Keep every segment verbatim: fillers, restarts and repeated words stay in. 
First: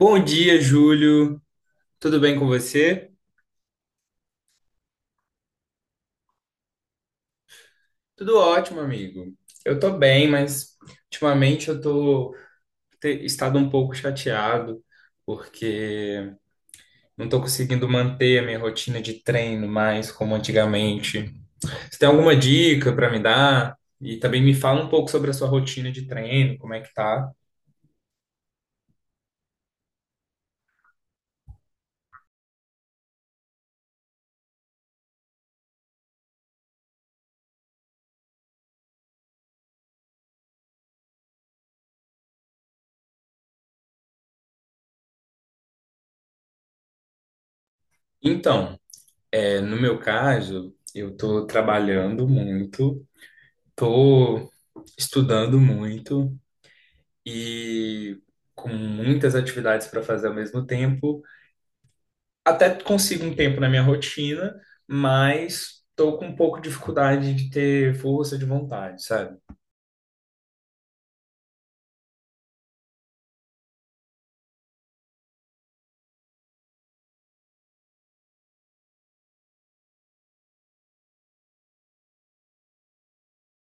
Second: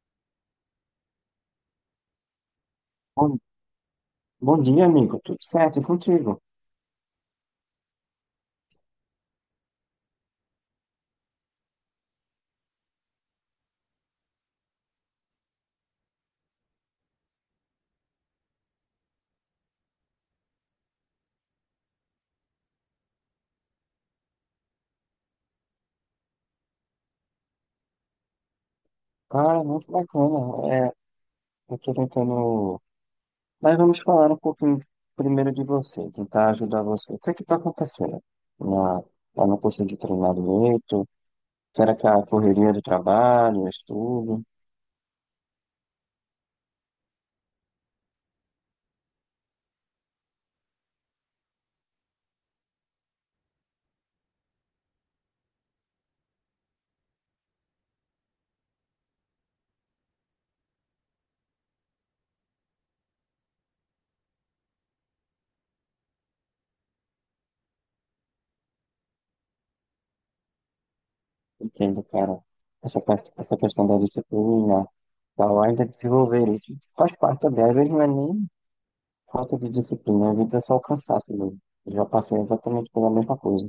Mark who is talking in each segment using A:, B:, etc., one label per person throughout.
A: Bom dia, Júlio. Tudo bem com você?
B: Bom, bom dia, amigo. Tudo certo e contigo?
A: Tudo ótimo, amigo. Eu tô bem, mas ultimamente eu tô te- estado um pouco chateado porque não tô conseguindo manter a minha rotina de treino mais como antigamente. Você tem alguma dica para me dar? E também me fala um pouco sobre a sua rotina de treino, como é que tá?
B: Cara, muito bacana. É, eu tô tentando. Mas vamos falar um pouquinho primeiro de você, tentar ajudar você. O que é que tá acontecendo? Na, eu não consegui treinar direito? Será que é a correria do trabalho, estudo?
A: Então, é, no meu caso, eu tô trabalhando muito, tô estudando muito, e com muitas atividades para fazer ao mesmo tempo. Até consigo um tempo na minha rotina, mas estou com um pouco de dificuldade de ter força de vontade, sabe?
B: Entendo, cara. Essa, parte- essa questão da disciplina, tal, ainda desenvolver isso faz parte também. Às vezes não é nem falta de disciplina, às vezes é só o cansaço mesmo. Eu já passei exatamente pela mesma coisa.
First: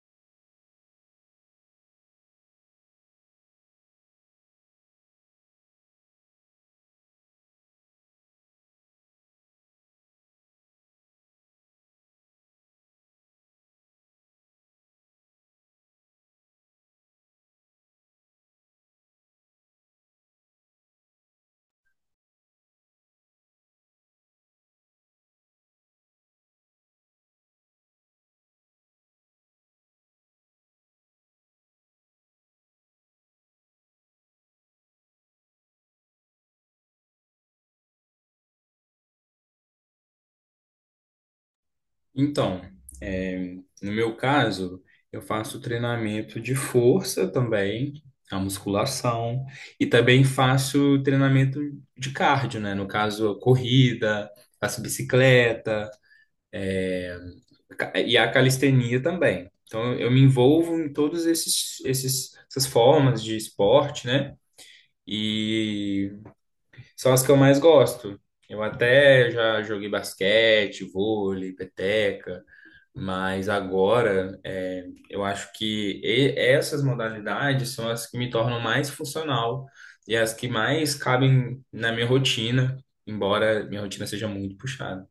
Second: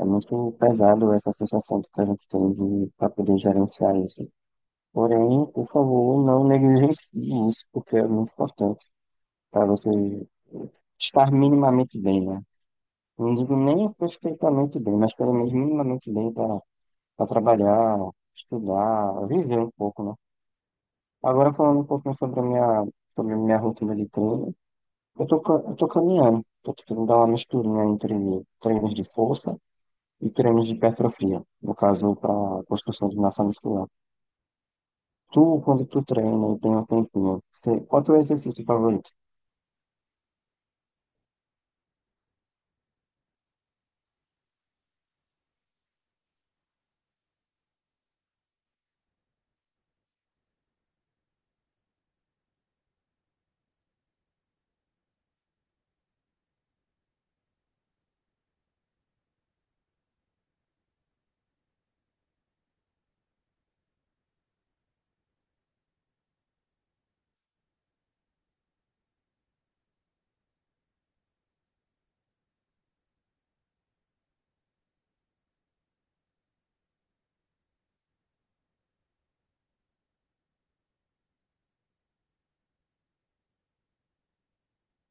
B: É muito pesado essa sensação que a gente tem de para poder gerenciar isso. Porém, por favor, não negligencie isso, porque é muito importante para você estar minimamente bem, né? Não digo nem perfeitamente bem, mas pelo menos minimamente bem para trabalhar, estudar, viver um pouco, né? Agora falando um pouquinho sobre a minha, sobre a minha rotina de treino, eu tô, ca- eu tô caminhando, tô tentando dar uma misturinha entre treinos de força e treinos de hipertrofia, no caso, para construção de massa muscular. Tu, quando tu treina e tem um tempinho, você, qual é o teu exercício favorito?
A: Então, é, no meu caso, eu faço treinamento de força também, a musculação, e também faço treinamento de cardio, né? No caso, corrida, faço bicicleta. Ca- E a calistenia também. Então, eu me envolvo em todos esses, esses, essas formas de esporte, né? E são as que eu mais gosto. Eu até já joguei basquete, vôlei, peteca, mas agora é, eu acho que e- essas modalidades são as que me tornam mais funcional e as que mais cabem na minha rotina, embora minha rotina seja muito puxada.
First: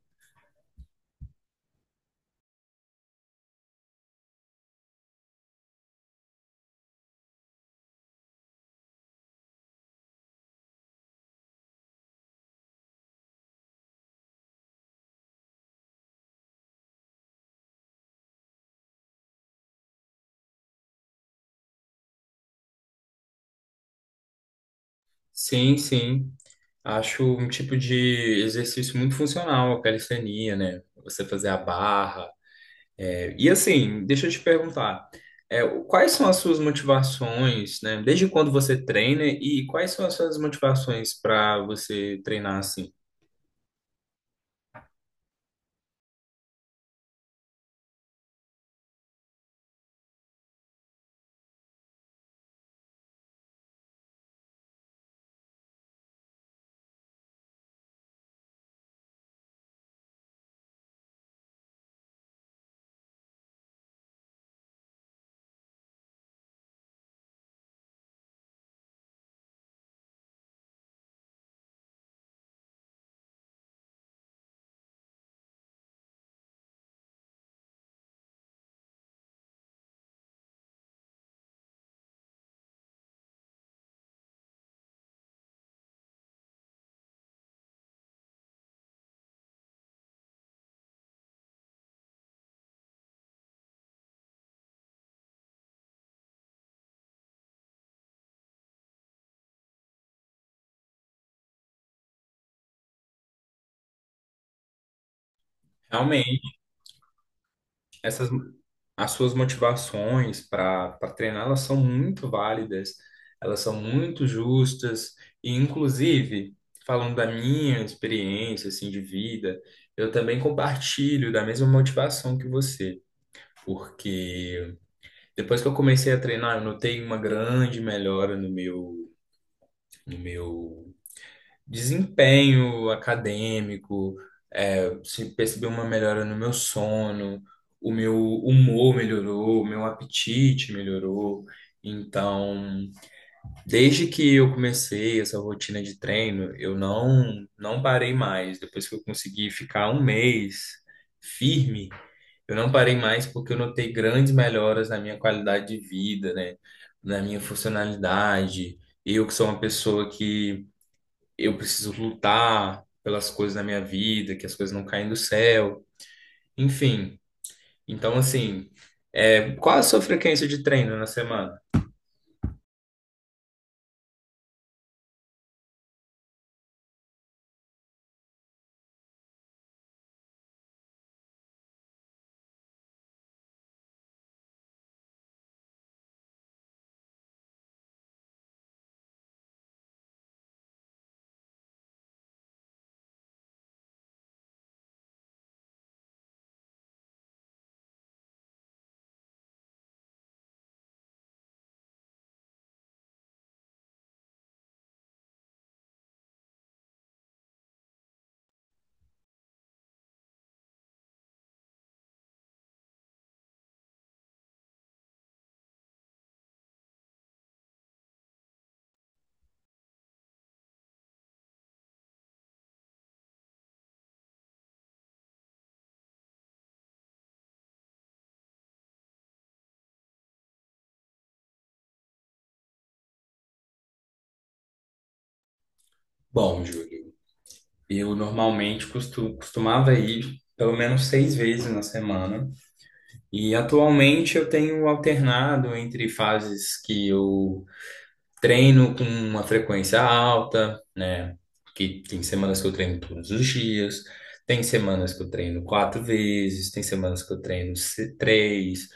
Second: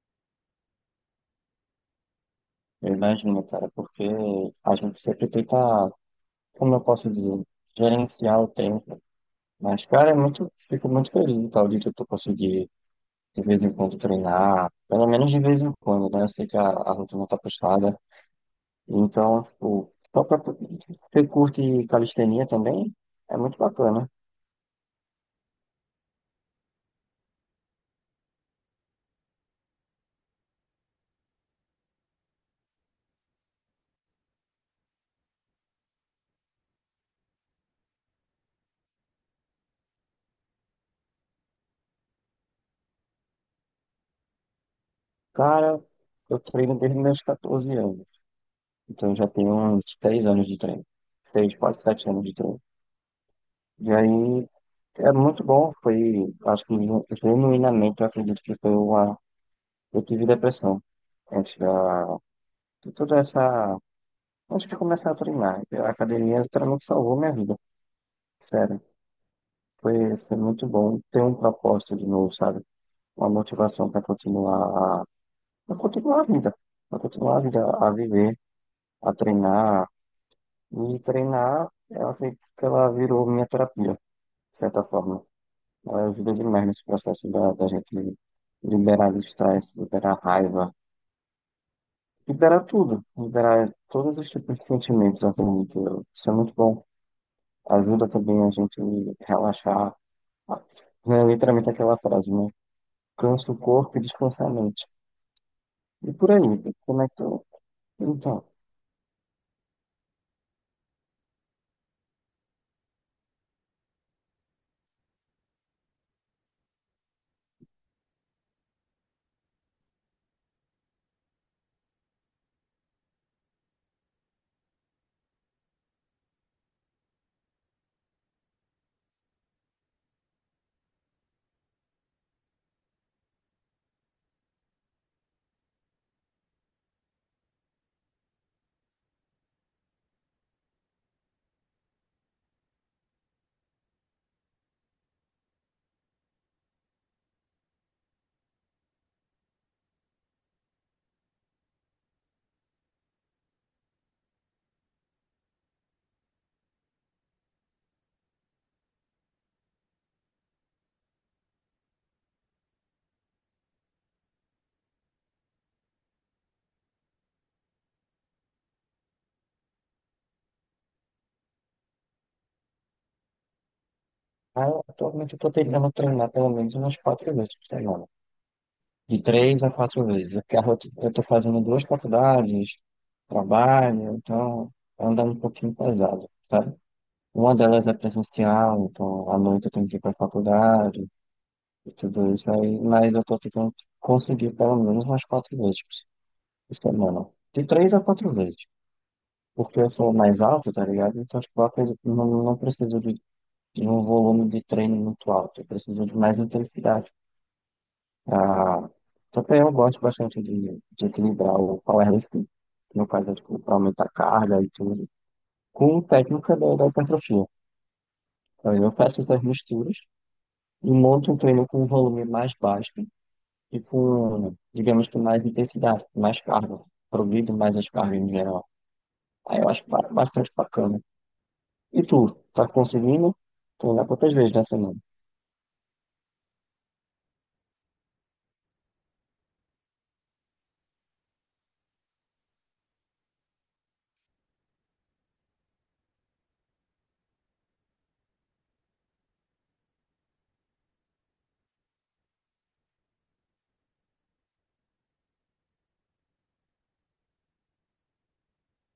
B: Eu imagino, cara, porque a gente sempre tenta, como eu posso dizer, gerenciar o tempo. Mas, cara, é muito, fico muito feliz do tal de tu conseguir, de vez em quando, treinar, pelo menos de vez em quando, né? Eu sei que a, a rotina tá puxada, então, tipo, só pra, você curte calistenia também? É muito bacana.
A: Sim, sim. Acho um tipo de exercício muito funcional, a calistenia, né? Você fazer a barra. É, E assim, deixa eu te perguntar, é, o- quais são as suas motivações, né? Desde quando você treina e quais são as suas motivações para você treinar assim?
B: Cara, eu treino desde meus catorze anos. Então eu já tenho uns três anos de treino. três, quase sete anos de treino. E aí é muito bom. Foi, acho que genu- genuinamente eu acredito que foi uma. Eu tive depressão antes da. De toda essa. Antes de começar a treinar. A academia literalmente salvou minha vida. Sério. Foi, foi muito bom ter um propósito de novo, sabe? Uma motivação para continuar. Para continuar a vida. Para continuar a vida, a viver, a treinar. E treinar, ela, foi- que ela virou minha terapia, de certa forma. Ela ajuda demais nesse processo da, da, gente liberar o estresse, liberar a raiva, liberar tudo, liberar todos os tipos de sentimentos, eu acredito. Eu. Isso é muito bom. Ajuda também a gente relaxar. É literalmente aquela frase, né? Cansa o corpo e descansa a mente. E por aí, como é que tu.
A: Essas
B: Então,
A: as suas motivações para para treinar, elas são muito válidas, elas são muito justas e inclusive falando da minha experiência assim de vida, eu também compartilho da mesma motivação que você, porque depois que eu comecei a treinar, eu notei uma grande melhora no meu no meu desempenho acadêmico, é, se percebi uma melhora no meu sono, o meu humor melhorou, o meu apetite melhorou. Então, desde que eu comecei essa rotina de treino, eu não não parei mais. Depois que eu consegui ficar um mês firme, eu não parei mais porque eu notei grandes melhoras na minha qualidade de vida, né? Na minha funcionalidade. Eu que sou uma pessoa que eu preciso lutar pelas coisas na minha vida, que as coisas não caem do céu, enfim. Então, assim, é, qual a sua frequência de treino na semana?
B: aí, atualmente eu tô tentando treinar pelo menos umas quatro vezes por semana. De três a quatro vezes, porque a roti- eu estou fazendo duas faculdades, trabalho, então anda um pouquinho pesado, sabe? Uma delas é presencial, então à noite eu tenho que ir para a faculdade e tudo isso aí, mas eu estou tentando conseguir pelo menos umas quatro vezes por semana. De três a quatro vezes, porque eu sou mais alto, tá ligado? Então, tipo, eu acredito que não, não preciso de, de um volume de treino muito alto, eu preciso de mais intensidade. Ah, também eu gosto bastante de, de equilibrar o powerlifting, no caso, é, tipo, pra aumentar a carga e tudo, com técnica da, da, hipertrofia. Então, eu faço essas misturas e monto um treino com um volume mais baixo e com, digamos que, mais intensidade, mais carga, progrido mais as cargas em geral. Aí eu acho ba- bastante bacana. E tu, tá conseguindo treinar quantas vezes na semana?
A: Bom, Júlio, eu normalmente costu- costumava ir pelo menos seis vezes na semana, e atualmente eu tenho alternado entre fases que eu treino com uma frequência alta, né? Que tem semanas que eu treino todos os dias, tem semanas que eu treino quatro vezes, tem semanas que eu treino se- três.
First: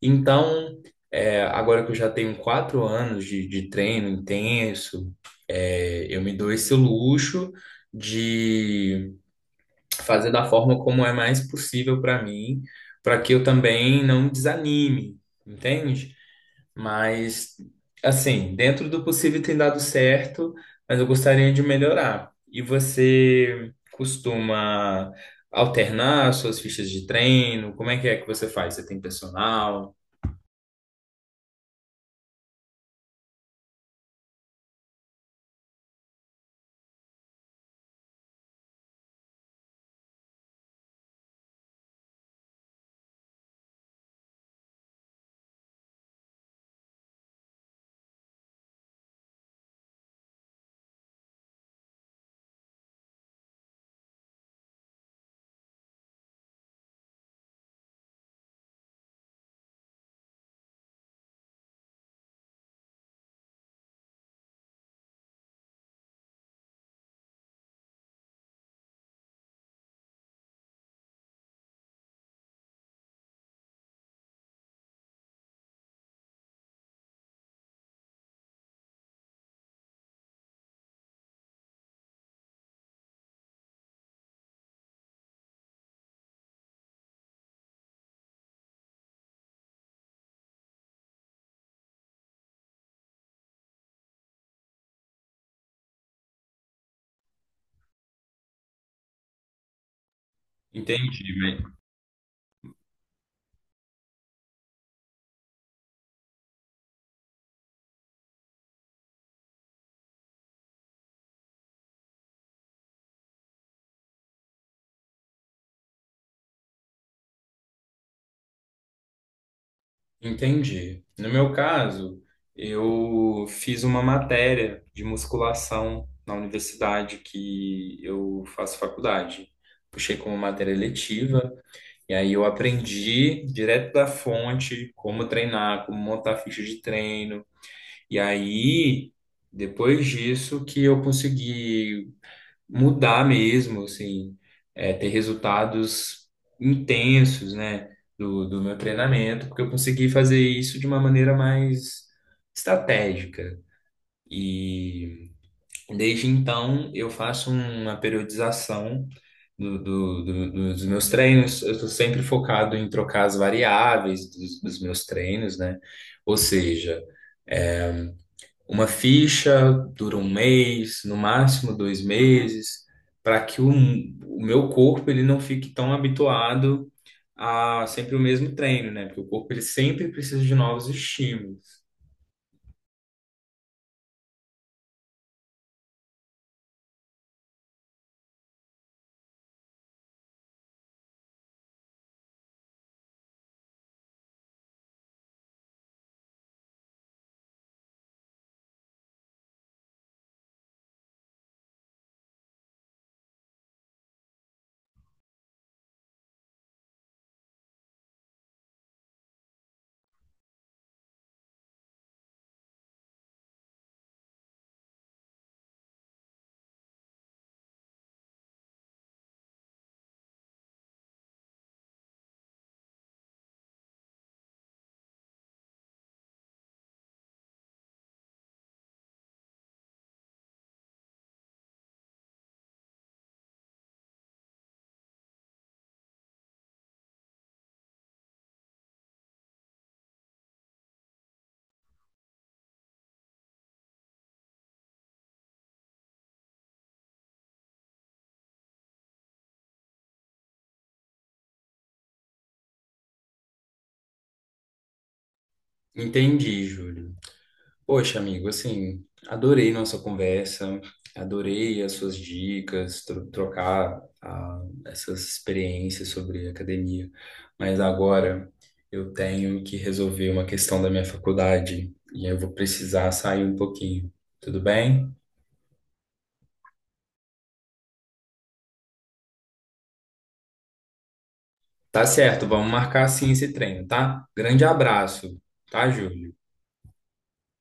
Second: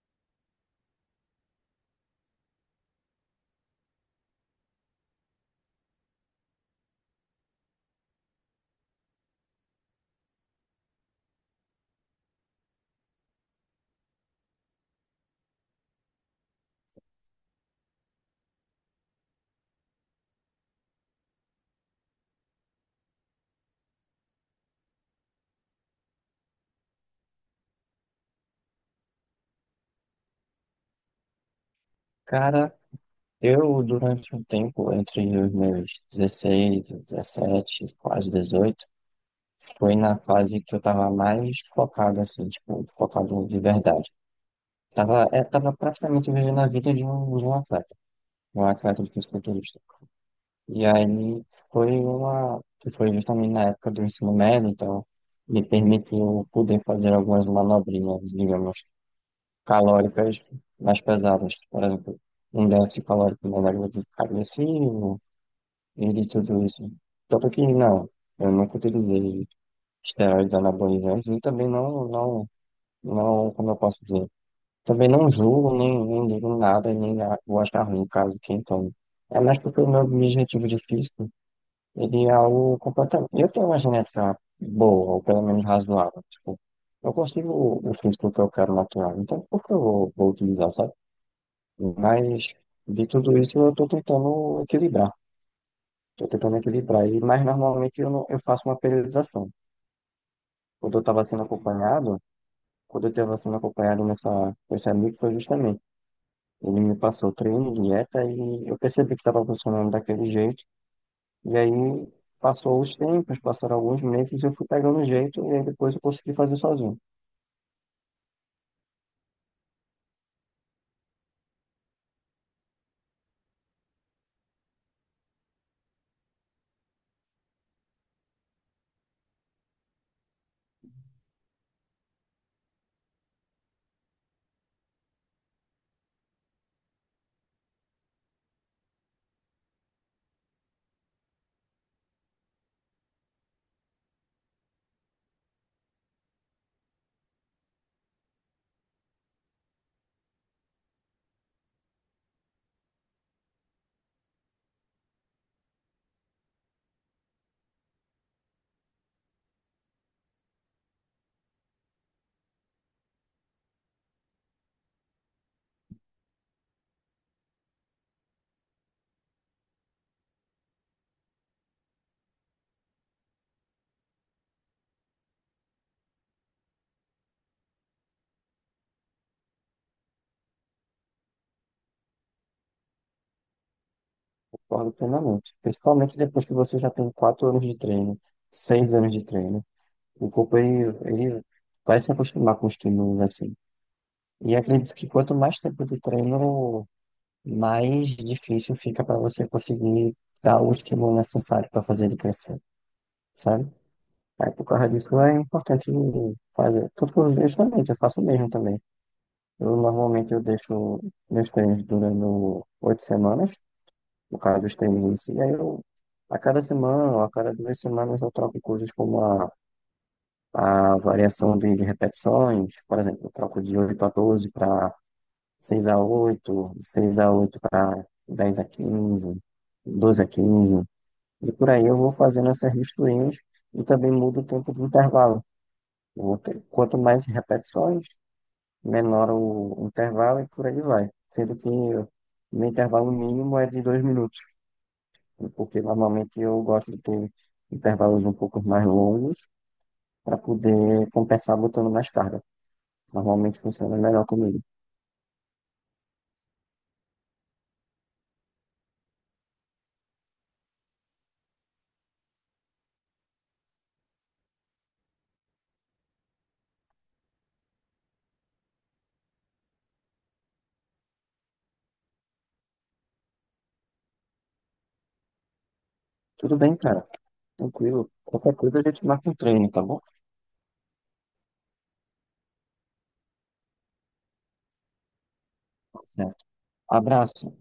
A: Então, é, agora que eu já tenho quatro anos de, de treino intenso, é, eu me dou esse luxo de fazer da forma como é mais possível para mim, para que eu também não desanime, entende? Mas, assim, dentro do possível tem dado certo, mas eu gostaria de melhorar. E você costuma alternar suas fichas de treino? Como é que é que você faz? Você tem personal?
B: Cara, eu durante um tempo, entre os meus dezesseis, dezessete, quase dezoito. Foi na fase que eu tava mais focado, assim, tipo, focado de verdade. Tava, é, tava praticamente vivendo a vida de um, de um atleta, um atleta de fisiculturista. E aí foi uma, que foi justamente na época do ensino médio, então me permitiu poder fazer algumas manobrinhas, digamos, calóricas mais pesadas. Por exemplo, um déficit calórico mais agre- agressivo e de tudo isso. Tanto que não, eu nunca utilizei esteroides anabolizantes e também não, não, não, como eu posso dizer, também não julgo, nem, nem digo nada, nem a- vou achar ruim caso quem tome. É mais porque o meu objetivo de físico, ele é algo completamente. Eu tenho uma genética boa, ou pelo menos razoável, tipo, eu consigo o o físico que eu quero natural, então por que eu vou, vou utilizar, sabe? Mas de tudo isso eu estou tentando equilibrar, estou tentando equilibrar, e, mas normalmente eu, não, eu faço uma periodização. Quando eu estava
A: Entendi,
B: sendo
A: né?
B: acompanhado, quando eu estava sendo acompanhado nessa, com esse amigo, foi justamente. Ele me passou treino, dieta, e eu percebi que estava funcionando daquele jeito. E aí passou os tempos, passaram alguns meses, e eu fui pegando o jeito, e aí depois eu consegui fazer sozinho.
A: Entendi. No meu caso, eu fiz uma matéria de musculação na universidade que eu faço faculdade. Puxei como matéria letiva. E aí eu aprendi direto da fonte como treinar, como montar ficha de treino. E aí, depois disso, que eu consegui mudar mesmo, assim, é, ter resultados intensos, né, do, do meu treinamento, porque eu consegui fazer isso de uma maneira mais estratégica. E desde então, eu faço uma periodização do- do- do- dos meus treinos. Eu estou sempre focado em trocar as variáveis dos, dos meus treinos, né? Ou seja, uma ficha dura um mês, no máximo dois meses, para que o, o meu corpo ele não fique tão habituado a sempre o mesmo treino, né? Porque o corpo ele sempre precisa de novos estímulos.
B: Concordo plenamente. Principalmente depois que você já tem quatro anos de treino, seis anos de treino. O corpo, ele, ele vai se acostumar com os estímulos assim. E acredito que quanto mais tempo de treino, mais difícil fica para você conseguir dar o estímulo necessário para fazer ele crescer, sabe? Aí por causa disso é importante fazer. Tudo que eu justamente, eu faço mesmo também. Eu normalmente eu deixo meus treinos durando oito semanas, no caso os treinos em si, aí eu a cada semana ou a cada duas semanas eu troco coisas como a, a variação de, de repetições. Por exemplo, eu troco de oito a doze para seis a oito, seis a oito para dez a quinze, doze a quinze, e por aí eu vou fazendo essas misturinhas e também mudo o tempo de intervalo. Vou ter- Quanto mais repetições, menor o intervalo e por aí vai. Sendo que o meu intervalo mínimo é de dois minutos, porque normalmente eu gosto de ter intervalos um pouco mais longos para poder compensar botando mais carga. Normalmente funciona melhor comigo.
A: Entendi, Júlio. Poxa, amigo, assim, adorei nossa conversa, adorei as suas dicas, tro- trocar ah, essas experiências sobre academia. Mas agora eu tenho que resolver uma questão da minha faculdade e eu vou precisar sair um pouquinho. Tudo bem?
B: Tudo bem, cara. Tranquilo. Qualquer coisa a gente marca um treino, tá bom?
A: Tá certo, vamos marcar sim esse treino, tá? Grande abraço, tá, Júlio?
B: Certo. Abraço.